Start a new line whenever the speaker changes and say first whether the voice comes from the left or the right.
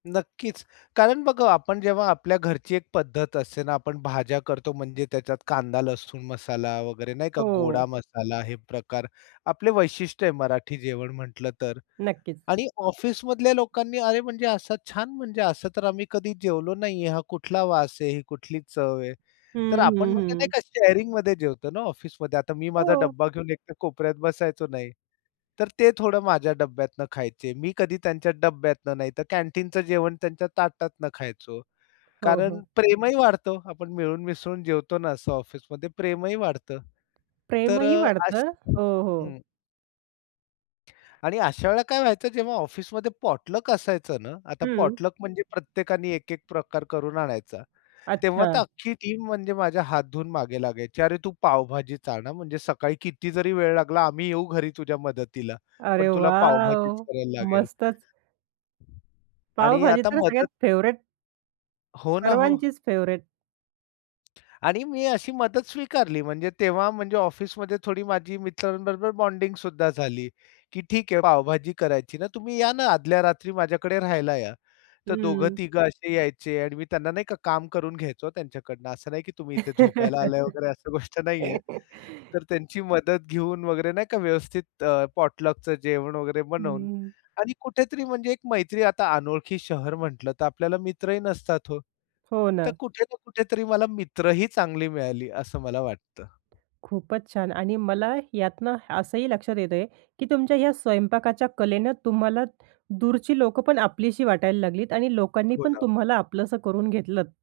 left: नक्कीच. कारण बघा, आपण जेव्हा आपल्या घरची एक पद्धत असते ना. आपण भाज्या करतो, म्हणजे त्याच्यात कांदा-लसूण मसाला वगैरे नाही का? गोडा
right: हो.
left: मसाला हे प्रकार आपले वैशिष्ट्य आहे मराठी जेवण म्हटलं तर.
right: नक्कीच.
left: आणि ऑफिसमधल्या लोकांनी "अरे, म्हणजे असं छान. म्हणजे असं तर आम्ही कधी जेवलो नाही आहे. हा कुठला वास आहे? ही कुठली चव आहे?" तर
right: हं,
left: आपण
right: हं,
left: म्हणजे नाही
right: हं.
left: का? शेअरिंगमध्ये जेवतो ना ऑफिसमध्ये. आता मी माझा
right: हो.
left: डब्बा घेऊन एकतर कोपऱ्यात बसायचो नाही. तर ते थोडं माझ्या डब्यातून खायचे. मी कधी त्यांच्या डब्यातनं नाहीतर कॅन्टीनचं जेवण त्यांच्या ताटातनं खायचो.
right: हो,
left: कारण
right: हो.
left: प्रेमही वाढतं, आपण मिळून-मिसळून जेवतो ना असं ऑफिसमध्ये. प्रेमही वाढतं. तर
right: प्रेमही
left: अ,
right: वाढतं.
left: अशी
right: हो, हो.
left: हं. आणि अशा वेळेला काय व्हायचं, जेव्हा ऑफिसमध्ये पॉटलक असायचं ना. आता
right: हं.
left: पॉटलक म्हणजे प्रत्येकाने एक-एक प्रकार करून आणायचा. तेव्हा
right: अच्छा.
left: तर अख्खी टीम म्हणजे माझ्या हात धुऊन मागे लागायची, "अरे, तू पावभाजीच आण, हां. म्हणजे सकाळी किती जरी वेळ लागला. आम्ही येऊ घरी तुझ्या मदतीला.
right: अरे
left: पण तुला पावभाजीच
right: वॉव!
left: करायला लागेल."
right: मस्तच.
left: आणि
right: पावभाजी
left: आता
right: तर सगळ्यात
left: मदत
right: फेव्हरेट.
left: हो ना. हो.
right: सर्वांचीच फेव्हरेट.
left: आणि मी अशी मदत स्वीकारली. म्हणजे तेव्हा म्हणजे ऑफिसमध्ये थोडी माझी मित्रांबरोबर बॉन्डिंगसुद्धा झाली. की "ठीक आहे. पावभाजी करायची ना, तुम्ही या ना आदल्या रात्री माझ्याकडे राहायला या." तर दोघं
right: हं.
left: तिघं असे यायचे आणि मी त्यांना नाही का? काम करून घ्यायचो त्यांच्याकडनं. असं नाही की तुम्ही इथे झोपायला आलाय वगैरे अशा गोष्ट नाहीये. तर त्यांची मदत घेऊन वगैरे नाही का? व्यवस्थित अ, पॉटलकचं जेवण वगैरे बनवून
right: हं.
left: आणि कुठेतरी म्हणजे एक मैत्री. आता अनोळखी शहर म्हटलं तर आपल्याला मित्रही नसतात हो.
right: हो
left: तर
right: ना.
left: कुठे ना कुठेतरी मला मित्र ही चांगले मिळाले असं मला वाटतं.
right: खूपच छान आणि मला यातनं असंही लक्षात येतंय की तुमच्या ह्या स्वयंपाकाच्या कलेनं तुम्हाला दूरची लोकं पण आपलीशी वाटायला लागलीत. आणि लोकांनी
left: हो
right: पण
left: ना.
right: तुम्हाला आपलंसं करून घेतलंत.